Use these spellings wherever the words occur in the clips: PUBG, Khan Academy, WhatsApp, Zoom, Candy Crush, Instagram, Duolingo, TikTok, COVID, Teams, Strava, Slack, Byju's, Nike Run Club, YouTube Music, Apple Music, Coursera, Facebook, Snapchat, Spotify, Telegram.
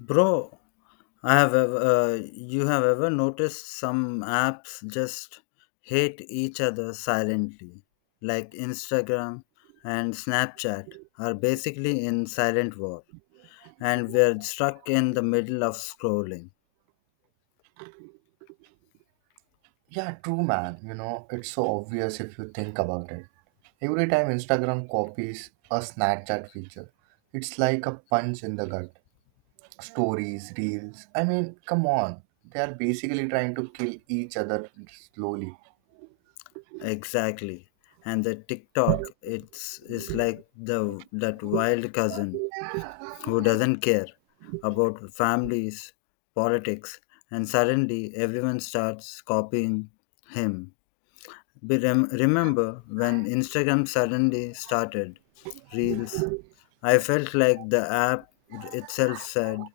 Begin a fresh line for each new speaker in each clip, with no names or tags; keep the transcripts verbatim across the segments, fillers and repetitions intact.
Bro, I have ever, uh, you have ever noticed some apps just hate each other silently, like Instagram and Snapchat are basically in silent war, and we're stuck in the middle of scrolling.
Yeah, true, man. You know, it's so obvious if you think about it. Every time Instagram copies a Snapchat feature, it's like a punch in the gut. Stories, reels. I mean, come on. They are basically trying to kill each other slowly.
Exactly, and the TikTok it's is like the that wild cousin who doesn't care about families, politics, and suddenly everyone starts copying him. Be rem- remember when Instagram suddenly started Reels? I felt like the app itself said,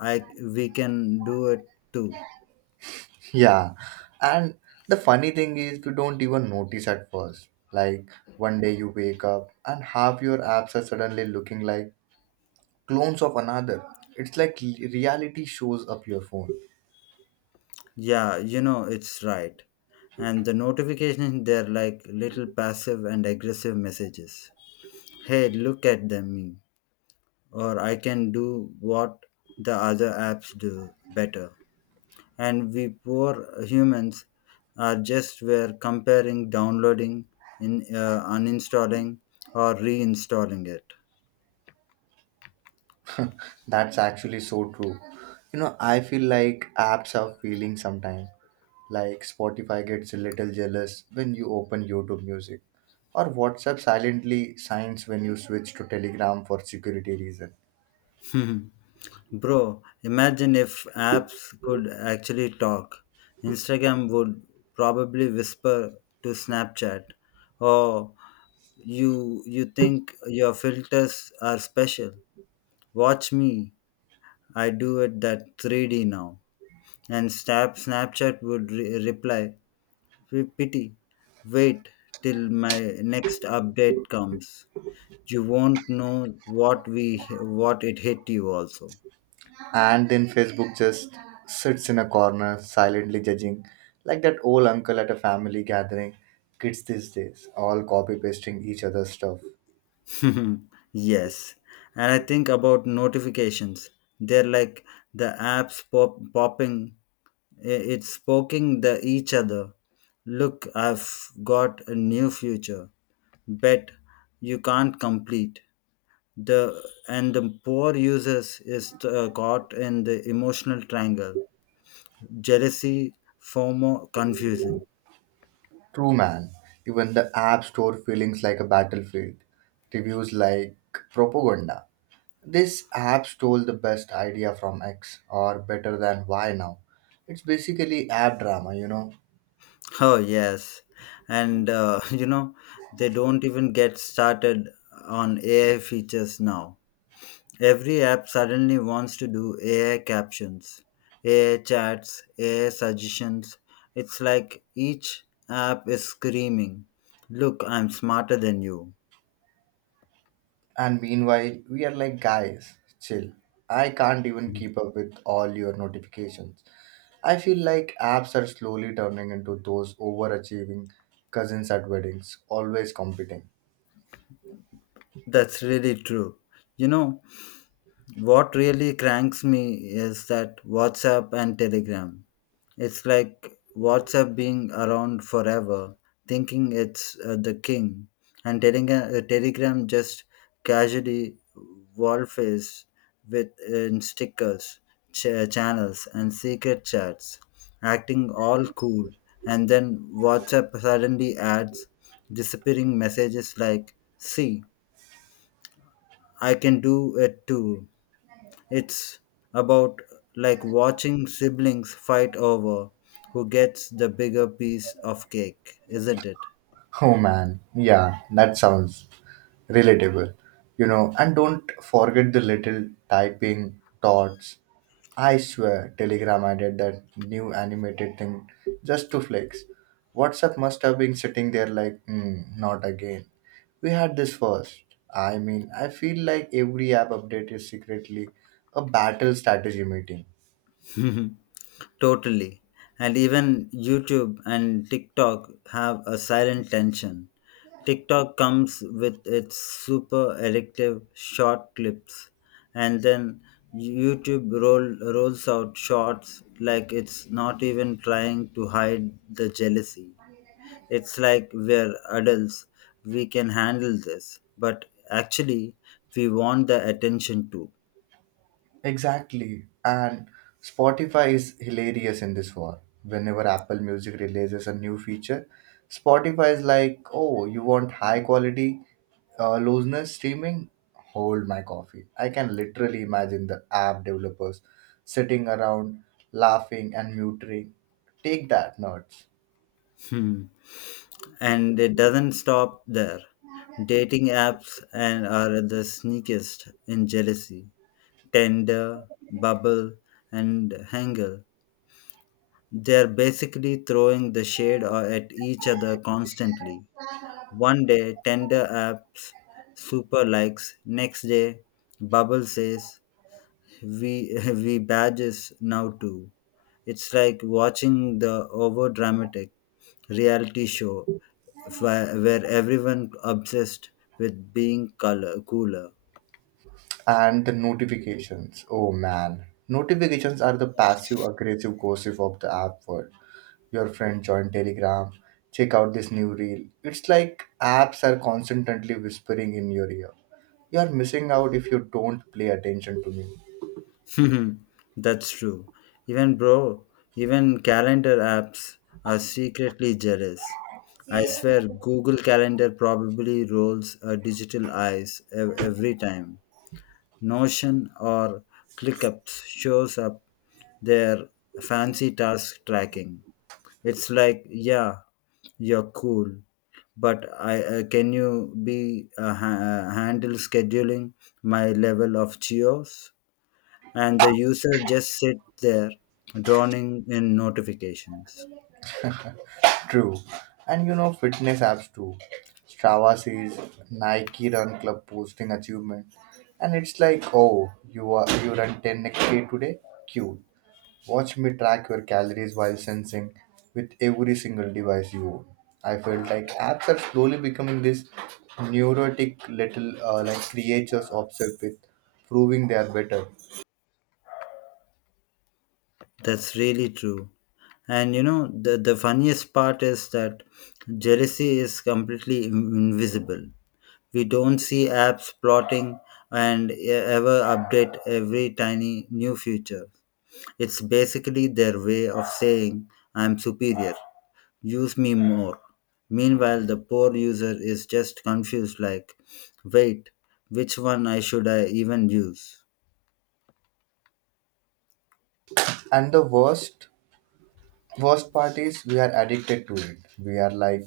"I We can do it too."
Yeah. And the funny thing is, we don't even notice at first. Like, one day you wake up and half your apps are suddenly looking like clones of another. It's like reality shows up your phone.
Yeah, you know it's right. And the notifications, they're like little passive and aggressive messages. Hey, look at them me, or I can do what the other apps do better. And we poor humans are just were comparing, downloading, in uh, uninstalling or reinstalling it.
That's actually so true. You know, I feel like apps are feeling sometimes. Like Spotify gets a little jealous when you open YouTube music, or WhatsApp silently signs when you switch to Telegram for security reason.
Bro, imagine if apps could actually talk. Instagram would probably whisper to Snapchat, oh, you you think your filters are special? Watch me, I do it that three D now. And snap snapchat would re- reply, P- Pity. Wait till my next update comes. You won't know what we what it hit you also.
And then Facebook just sits in a corner, silently judging, like that old uncle at a family gathering. Kids these days, all copy pasting each other's stuff.
Yes. And I think about notifications. They're like the apps pop, popping, i- it's poking the each other. Look, I've got a new future. Bet you can't complete. The And the poor users is uh, caught in the emotional triangle, jealousy, FOMO, confusion.
True, man. Even the app store feelings like a battlefield, reviews like propaganda. This app stole the best idea from X or better than Y now. It's basically app drama, you know.
Oh, yes. And, uh, you know, they don't even get started on A I features now. Every app suddenly wants to do A I captions, A I chats, A I suggestions. It's like each app is screaming, look, I'm smarter than you.
And meanwhile, we are like, guys, chill. I can't even keep up with all your notifications. I feel like apps are slowly turning into those overachieving cousins at weddings, always competing.
That's really true. You know, what really cranks me is that WhatsApp and Telegram. It's like WhatsApp being around forever, thinking it's uh, the king, and Telegram a, Telegram just casually wall face with in stickers, ch- uh, channels, and secret chats, acting all cool. And then WhatsApp suddenly adds disappearing messages like, "See, I can do it too." It's about like watching siblings fight over who gets the bigger piece of cake, isn't it?
Oh man, yeah, that sounds relatable. You know, and don't forget the little typing thoughts. I swear Telegram added that new animated thing just to flex. WhatsApp must have been sitting there like, mm, not again, we had this first. I mean, I feel like every app update is secretly a battle strategy meeting.
Totally. And even YouTube and TikTok have a silent tension. TikTok comes with its super addictive short clips, and then YouTube roll, rolls out shorts like it's not even trying to hide the jealousy. It's like we're adults, we can handle this. But actually, we want the attention too.
Exactly. And Spotify is hilarious in this war. Whenever Apple Music releases a new feature, Spotify is like, oh, you want high quality, uh, looseness streaming? Hold my coffee. I can literally imagine the app developers sitting around laughing and muting. Take that, nerds.
Hmm. And it doesn't stop there. Dating apps and are the sneakiest in jealousy. Tender, bubble, and hangle. They're basically throwing the shade o- at each other constantly. One day, Tender apps super likes. Next day, Bubble says, we we badges now too. It's like watching the over dramatic reality show where, where everyone obsessed with being color cooler.
And the notifications. Oh man. Notifications are the passive aggressive gossip of the app world. Your friend joined Telegram, check out this new reel. It's like apps are constantly whispering in your ear, you're missing out if you don't pay attention to me.
That's true. Even bro, even calendar apps are secretly jealous. I swear Google Calendar probably rolls a digital eyes ev- every time. Notion or ClickUp shows up their fancy task tracking. It's like, yeah, you're cool, but I uh, can you be uh, ha- uh, handle scheduling my level of cheers? And the user just sit there, drowning in notifications.
True. And you know, fitness apps too. Strava sees Nike Run Club posting achievement, and it's like, oh, you are you run ten k today? Cute. Watch me track your calories while sensing with every single device you own. I felt like apps are slowly becoming this neurotic little uh, like creatures obsessed with proving they are better.
That's really true. And you know, the, the funniest part is that jealousy is completely in- invisible. We don't see apps plotting and e- ever update every tiny new feature. It's basically their way of saying, I'm superior, use me more. Meanwhile, the poor user is just confused, like, wait, which one I should I even use?
And the worst worst part is we are addicted to it. We are like,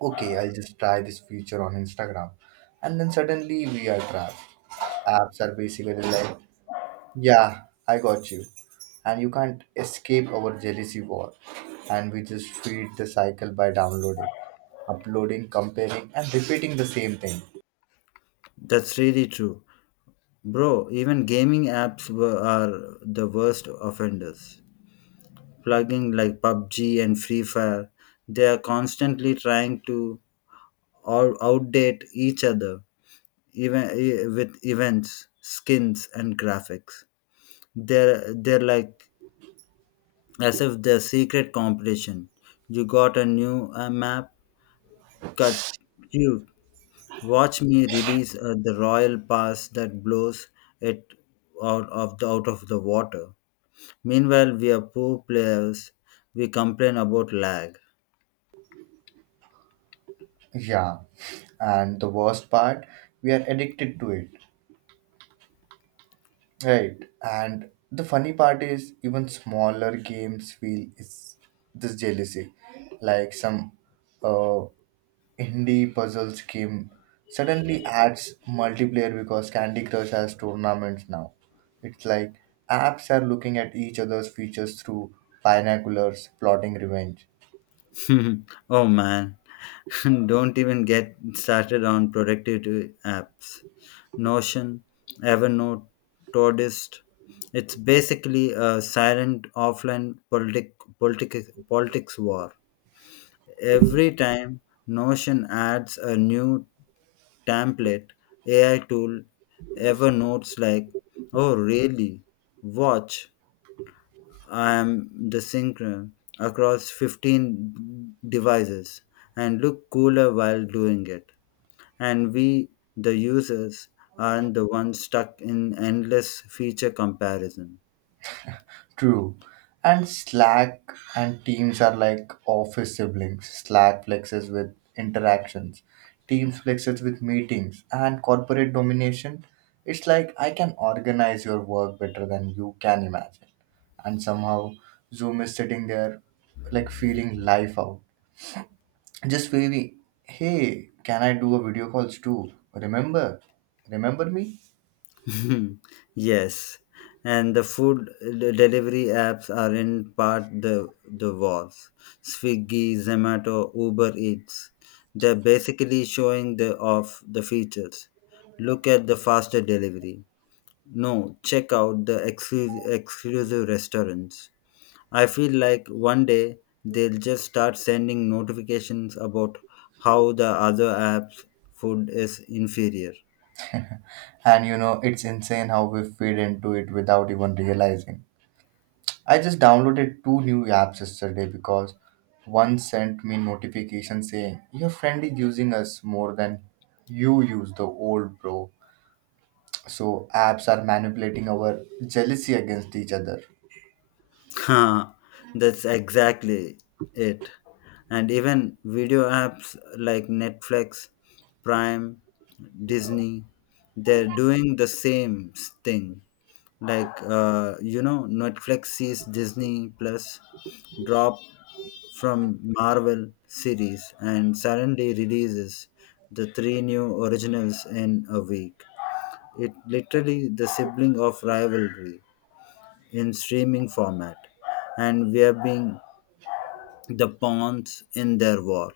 okay, I'll just try this feature on Instagram, and then suddenly we are trapped. Apps are basically like, yeah, I got you. And you can't escape our jealousy war. And we just feed the cycle by downloading, uploading, comparing, and repeating the same thing.
That's really true. Bro, even gaming apps were, are the worst offenders. Plugging like PUBG and Free Fire, they are constantly trying to or outdate each other, even e- with events, skins and graphics. They're they're like, as if they're secret competition. You got a new uh, map? cut Cute. Watch me release uh, the royal pass that blows it out of the out of the water. Meanwhile, we are poor players, we complain about lag.
Yeah. And the worst part, we are addicted to it. Right. And the funny part is even smaller games feel is this jealousy. Like some uh indie puzzles game suddenly adds multiplayer because Candy Crush has tournaments now. It's like apps are looking at each other's features through binoculars, plotting revenge.
Oh man. Don't even get started on productivity apps. Notion, Evernote, Todoist. It's basically a silent offline politic, politic, politics war. Every time Notion adds a new template, A I tool, Evernote's like, oh, really? Watch, I am the synchron across fifteen devices and look cooler while doing it. And we, the users, aren't the ones stuck in endless feature comparison.
True. And Slack and Teams are like office siblings. Slack flexes with interactions, Teams flexes with meetings, and corporate domination. It's like I can organize your work better than you can imagine. And somehow Zoom is sitting there like feeling life out. Just wavy, hey, can I do a video calls too? Remember? Remember me?
Yes, and the food de- delivery apps are in part the, the wars. Swiggy, Zomato, Uber Eats. They're basically showing the off the features. Look at the faster delivery. No, check out the exclu- exclusive restaurants. I feel like one day they'll just start sending notifications about how the other app's food is inferior.
And you know, it's insane how we feed into it without even realizing. I just downloaded two new apps yesterday because one sent me notification saying your friend is using us more than you use the old bro. So apps are manipulating our jealousy against each other.
Ha, that's exactly it. And even video apps like Netflix, Prime, Disney, they're doing the same s- thing. Like, uh, you know, Netflix sees Disney Plus drop from Marvel series and suddenly releases the three new originals in a week. It literally the sibling of rivalry in streaming format, and we are being the pawns in their war.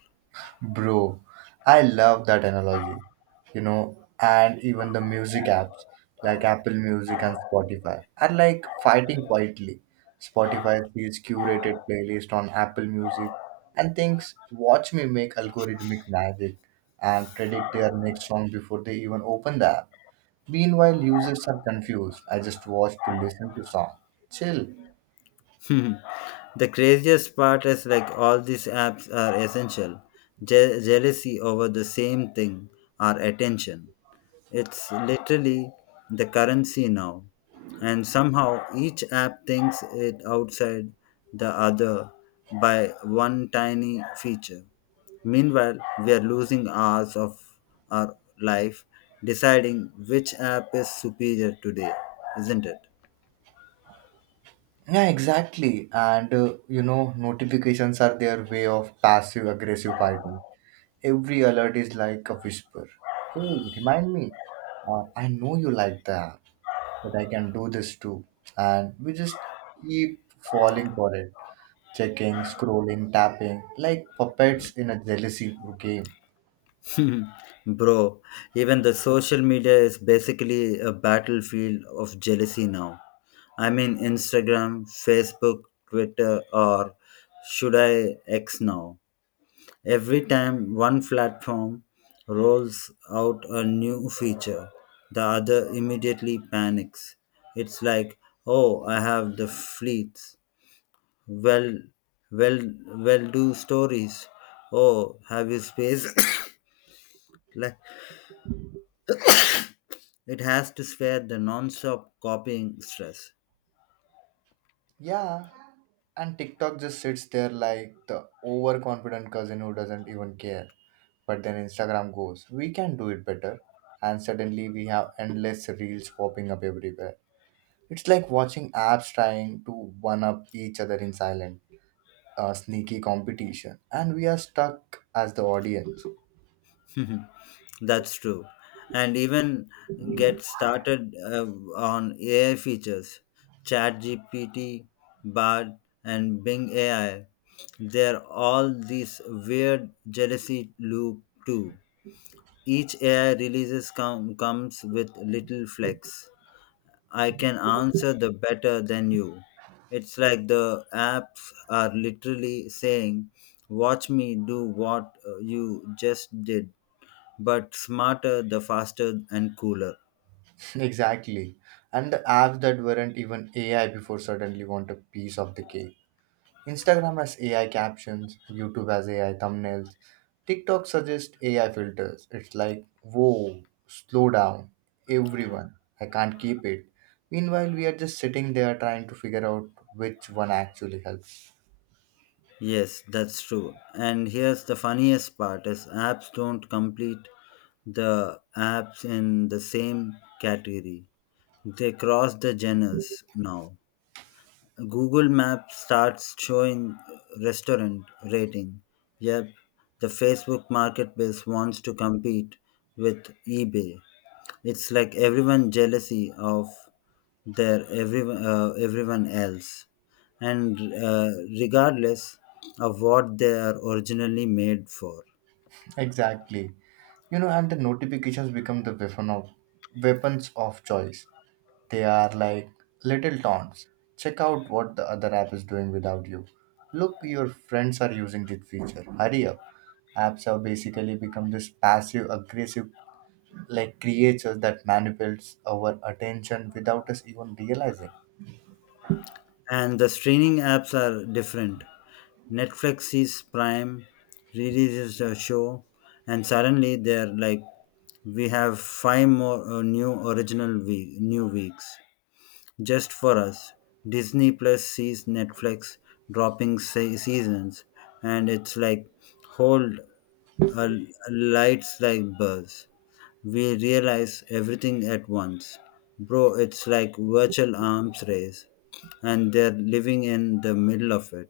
Bro, I love that analogy. You know, and even the music apps like Apple Music and Spotify are like fighting quietly. Spotify sees curated playlist on Apple Music and thinks, watch me make algorithmic magic and predict their next song before they even open the app. Meanwhile, users are confused. I just watch to listen to song. Chill.
The craziest part is like all these apps are essential. Je- jealousy over the same thing, our attention. It's literally the currency now. And somehow each app thinks it outside the other by one tiny feature. Meanwhile, we are losing hours of our life deciding which app is superior today, isn't it?
Yeah, exactly. And uh, you know, notifications are their way of passive aggressive fighting. Every alert is like a whisper. Hey, remind me. Uh, I know you like that, but I can do this too. And we just keep falling for it. Checking, scrolling, tapping, like puppets in a jealousy game.
Bro, even the social media is basically a battlefield of jealousy now. I mean, Instagram, Facebook, Twitter, or should I X now? Every time one platform rolls out a new feature, the other immediately panics. It's like, oh, I have the fleets. Well, well, well, do stories. Oh, have you space? Like, it has to spare the non-stop copying stress.
Yeah. And TikTok just sits there like the overconfident cousin who doesn't even care. But then Instagram goes, we can do it better. And suddenly we have endless reels popping up everywhere. It's like watching apps trying to one up each other in silent, uh, sneaky competition, and we are stuck as the audience.
That's true. And even get started uh, on A I features, ChatGPT, Bard, and Bing A I. They're all these weird jealousy loop too. Each A I releases com- comes with little flex. I can answer the better than you. It's like the apps are literally saying, watch me do what uh, you just did, but smarter, the faster, and cooler.
Exactly. And the apps that weren't even A I before suddenly want a piece of the cake. Instagram has A I captions, YouTube has A I thumbnails, TikTok suggests A I filters. It's like, whoa, slow down, everyone. I can't keep it. Meanwhile, we are just sitting there trying to figure out which one actually helps.
Yes, that's true. And here's the funniest part is apps don't complete the apps in the same category. They cross the genres now. Google Map starts showing restaurant rating. Yep, the Facebook marketplace wants to compete with eBay. It's like everyone jealousy of their everyone uh, everyone else, and uh, regardless of what they are originally made for.
Exactly. You know, and the notifications become the weapon of weapons of choice. They are like little taunts. Check out what the other app is doing without you. Look, your friends are using this feature. Hurry up. Apps have basically become this passive aggressive like creatures that manipulates our attention without us even realizing.
And the streaming apps are different. Netflix sees Prime, releases a show, and suddenly they're like, we have five more uh, new original week, new weeks just for us. Disney Plus sees Netflix dropping se- seasons, and it's like, hold a, a lights like buzz we realize everything at once. Bro, it's like virtual arms race and they're living in the middle of it.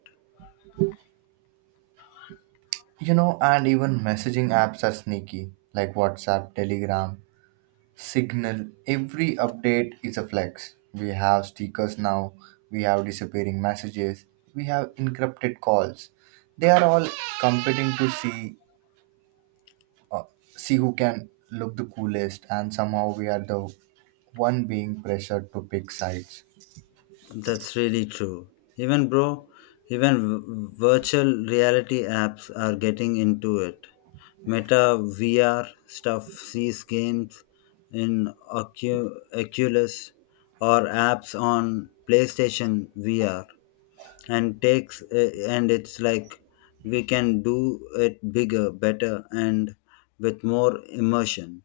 You know, and even messaging apps are sneaky, like WhatsApp, Telegram. Signal. Every update is a flex. We have stickers now. We have disappearing messages. We have encrypted calls. They are all competing to see uh, see who can look the coolest, and somehow we are the one being pressured to pick sides.
That's really true. Even bro, even v- virtual reality apps are getting into it. Meta V R stuff, sees games in Ocu- Oculus or apps on PlayStation V R. And takes uh, and it's like we can do it bigger, better and with more immersion.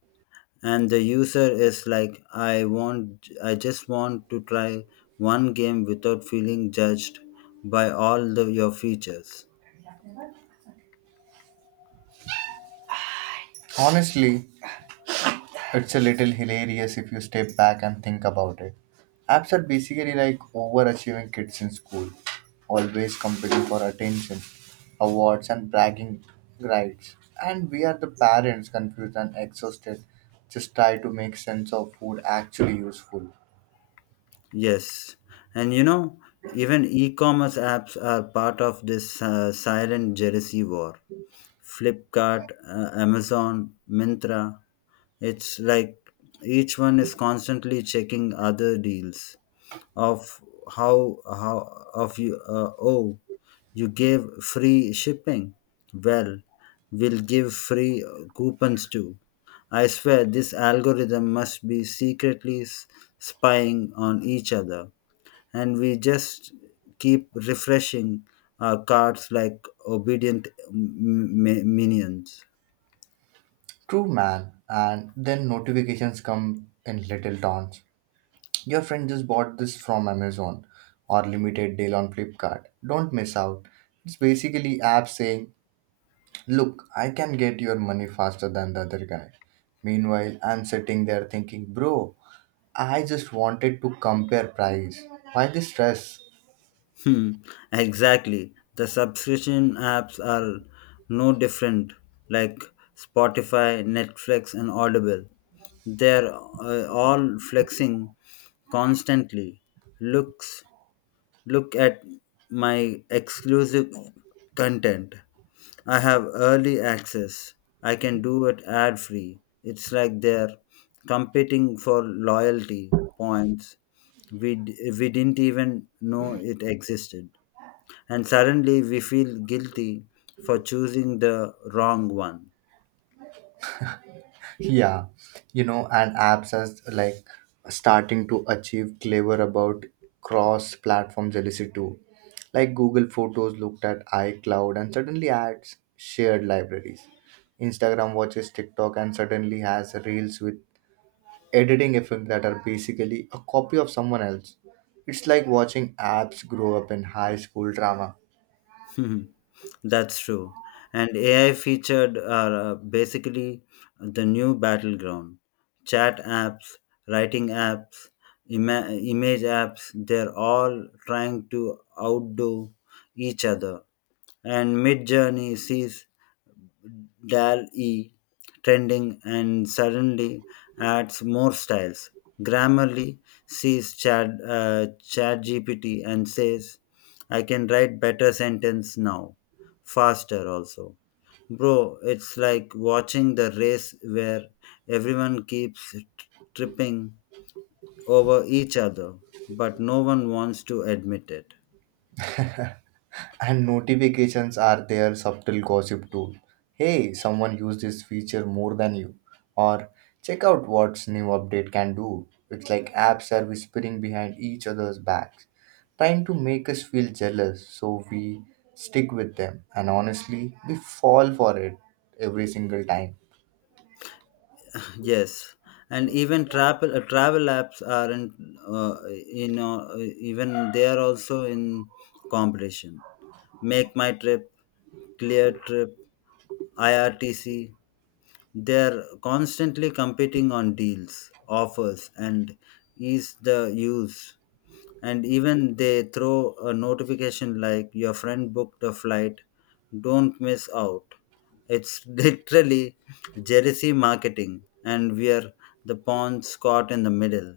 And the user is like, I want, I just want to try one game without feeling judged by all the, your features.
Honestly, it's a little hilarious if you step back and think about it. Apps are basically like overachieving kids in school, always competing for attention, awards, and bragging rights. And we are the parents, confused and exhausted, just try to make sense of food actually useful.
Yes, and you know, even e-commerce apps are part of this uh, silent jealousy war. Flipkart, uh, Amazon, Mintra. It's like each one is constantly checking other deals of how how of you uh, oh, you gave free shipping. Well, we'll give free uh, coupons too. I swear this algorithm must be secretly s- spying on each other, and we just keep refreshing our cards like obedient m- m- minions.
True man. And then notifications come in little taunts. Your friend just bought this from Amazon or limited deal on Flipkart. Don't miss out. It's basically app saying, look, I can get your money faster than the other guy. Meanwhile, I'm sitting there thinking, bro, I just wanted to compare price. Why the stress?
Hmm, exactly. The subscription apps are no different, like Spotify, Netflix, and Audible. They're uh, all flexing constantly. Looks Look at my exclusive content. I have early access. I can do it ad free. It's like they're competing for loyalty points. We, d- we didn't even know it existed, and suddenly we feel guilty for choosing the wrong one.
Yeah, you know, and apps are like starting to achieve clever about cross platform jealousy too. Like Google Photos looked at iCloud and suddenly adds shared libraries. Instagram watches TikTok and suddenly has reels with editing effects that are basically a copy of someone else. It's like watching apps grow up in high school drama.
That's true. And A I featured are uh, basically the new battleground. Chat apps, writing apps, ima- image apps, they're all trying to outdo each other. And Midjourney sees Dal E trending and suddenly adds more styles. Grammarly sees Chat uh, ChatGPT and says, "I can write better sentence now, faster also." Bro, it's like watching the race where everyone keeps tripping over each other, but no one wants to admit it.
And notifications are their subtle gossip tool. Hey, someone used this feature more than you. Or check out what's new update can do. It's like apps are whispering behind each other's backs, trying to make us feel jealous so we stick with them. And honestly, we fall for it every single time.
Yes, and even travel uh, travel apps are in, uh, you know, uh, even they are also in competition. Make my trip, Clear Trip, I R T C. They are constantly competing on deals, offers, and ease the use. And even they throw a notification like, your friend booked a flight, don't miss out. It's literally jealousy marketing, and we are the pawns caught in the middle.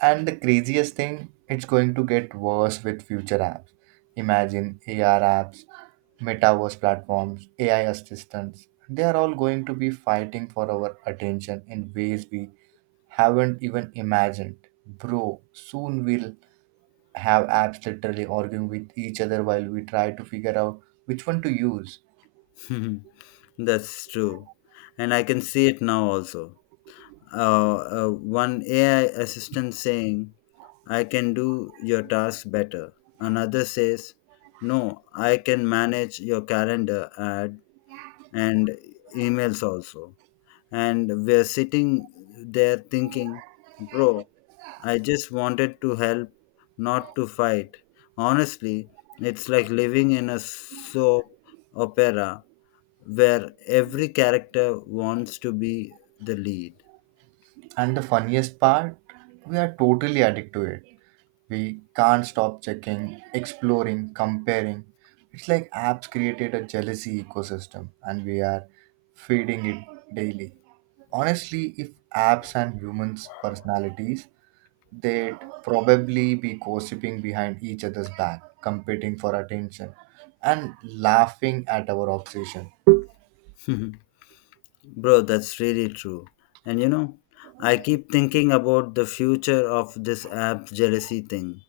And the craziest thing, it's going to get worse with future apps. Imagine A R apps, metaverse platforms, A I assistants. They are all going to be fighting for our attention in ways we haven't even imagined. Bro, soon we'll have apps literally arguing with each other while we try to figure out which one to use.
That's true. And I can see it now also. uh, uh, One AI assistant saying, I can do your task better. Another says, no, I can manage your calendar ad and emails also. And we're sitting there thinking, bro, I just wanted to help, not to fight. Honestly, it's like living in a soap opera where every character wants to be the lead.
And the funniest part, we are totally addicted to it. We can't stop checking, exploring, comparing. It's like apps created a jealousy ecosystem and we are feeding it daily. Honestly, if apps and humans' personalities, they'd probably be gossiping behind each other's back, competing for attention, and laughing at our obsession.
Bro, that's really true. And you know, I keep thinking about the future of this app jealousy thing.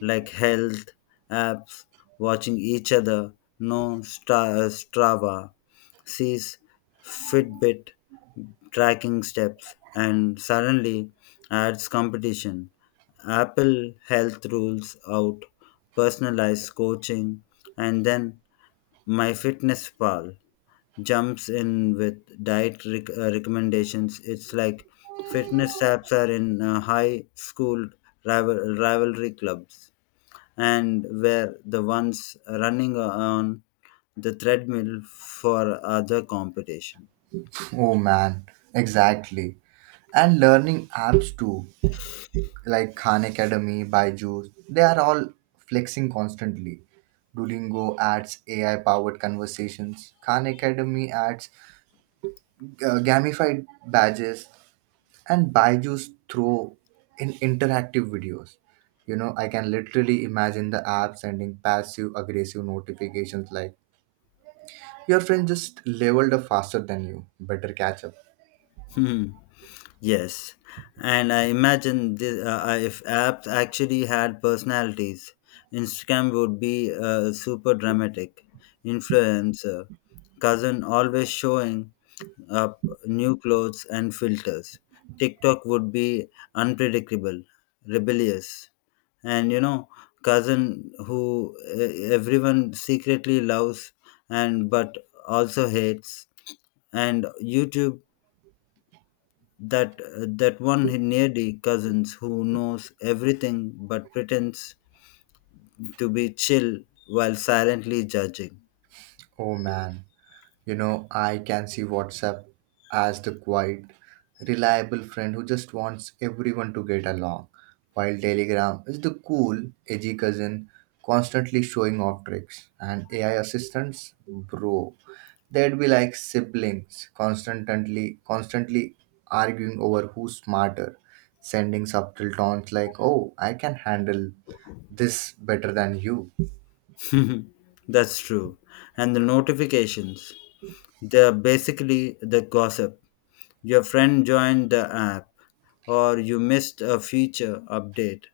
Like health apps, watching each other. No Stra- uh, Strava sees Fitbit tracking steps, and suddenly adds competition. Apple Health rules out personalized coaching, and then my fitness pal jumps in with diet rec- uh, recommendations. It's like fitness apps are in uh, high school rival- rivalry clubs, and were the ones running on the treadmill for other competition.
Oh man, exactly. And learning apps too. Like Khan Academy, Byju's, they are all flexing constantly. Duolingo adds A I powered conversations, Khan Academy adds uh, gamified badges, and Byju's throw in interactive videos. You know, I can literally imagine the app sending passive aggressive notifications like, your friend just leveled up faster than you, better catch up.
Hmm. Yes, and I imagine this, uh, uh, if apps actually had personalities, Instagram would be uh, super dramatic, influencer, cousin always showing up new clothes and filters. TikTok would be unpredictable, rebellious, and you know, cousin who eh, everyone secretly loves and but also hates, and YouTube, that that one needy cousins who knows everything but pretends to be chill while silently judging.
Oh man, you know, I can see WhatsApp as the quiet, reliable friend who just wants everyone to get along, while Telegram is the cool, edgy cousin constantly showing off tricks. And A I assistants, bro, they'd be like siblings, constantly, constantly arguing over who's smarter, sending subtle taunts like, "Oh, I can handle this better than you."
That's true. And the notifications, they're basically the gossip. Your friend joined the app, or you missed a feature update.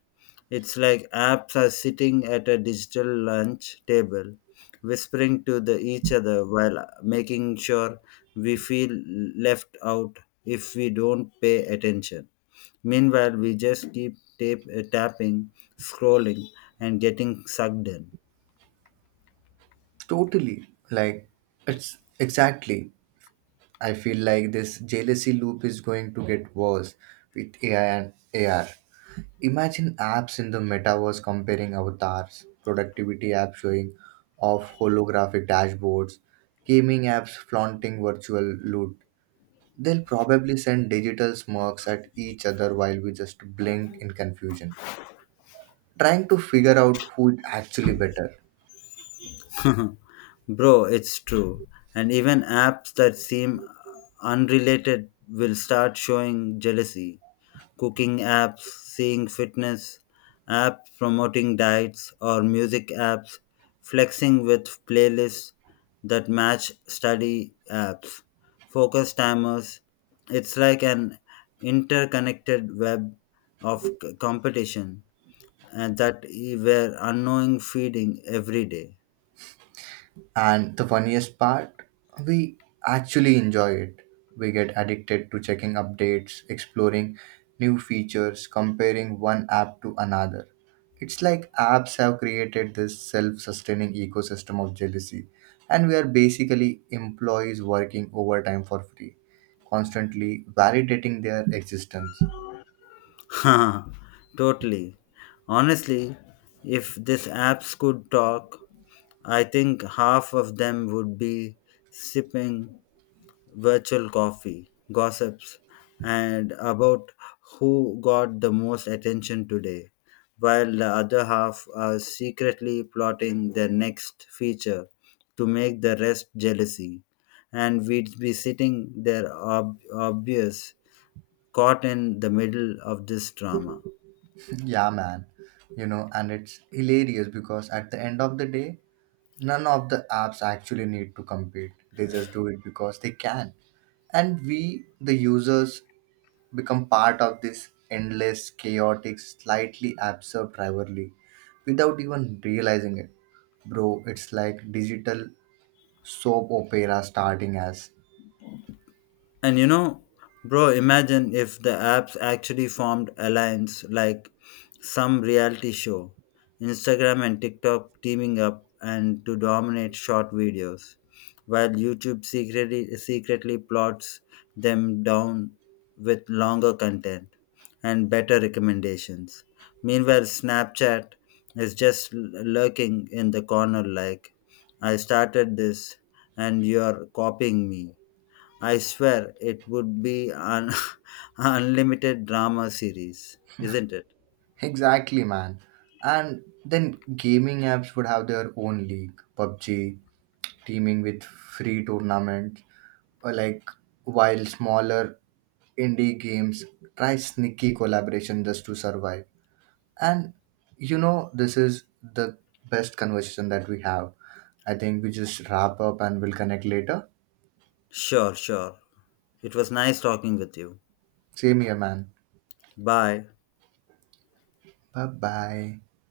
It's like apps are sitting at a digital lunch table, whispering to the each other while making sure we feel left out if we don't pay attention. Meanwhile, we just keep tap- tapping, scrolling, and getting sucked in.
Totally, like it's exactly I feel like this jealousy loop is going to get worse with A I and A R. Imagine apps in the metaverse comparing avatars, productivity apps showing off holographic dashboards, gaming apps flaunting virtual loot. They'll probably send digital smirks at each other while we just blink in confusion, trying to figure out who is actually better.
Bro, it's true. And even apps that seem unrelated will start showing jealousy. Cooking apps, seeing fitness apps promoting diets, or music apps flexing with playlists that match study apps, focus timers. It's like an interconnected web of c- competition, and that e- we're unknowing feeding every day.
And the funniest part, we actually enjoy it. We get addicted to checking updates, exploring new features, comparing one app to another. It's like apps have created this self sustaining ecosystem of jealousy, and we are basically employees working overtime for free, constantly validating their existence.
Totally. Honestly, if these apps could talk, I think half of them would be sipping virtual coffee, gossips, and about who got the most attention today, while the other half are secretly plotting their next feature to make the rest jealousy. And we'd be sitting there ob- obvious, caught in the middle of this drama.
Yeah, man. You know, and it's hilarious because at the end of the day, none of the apps actually need to compete. They just do it because they can, and we the users become part of this endless chaotic slightly absurd rivalry without even realizing it. Bro, it's like digital soap opera starting as
And you know, bro, imagine if the apps actually formed alliance like some reality show, Instagram and TikTok teaming up and to dominate short videos, while YouTube secretly secretly plots them down with longer content and better recommendations. Meanwhile, Snapchat is just l- lurking in the corner like, I started this and you're copying me. I swear it would be an unlimited drama series, isn't it?
exactly, man. And then gaming apps would have their own league. PUBG teaming with free tournament. Or like while smaller indie games try sneaky collaboration just to survive. And you know, this is the best conversation that we have. I think we just wrap up and we'll connect later.
Sure, sure. It was nice talking with you.
Same here, man.
Bye.
Bye bye.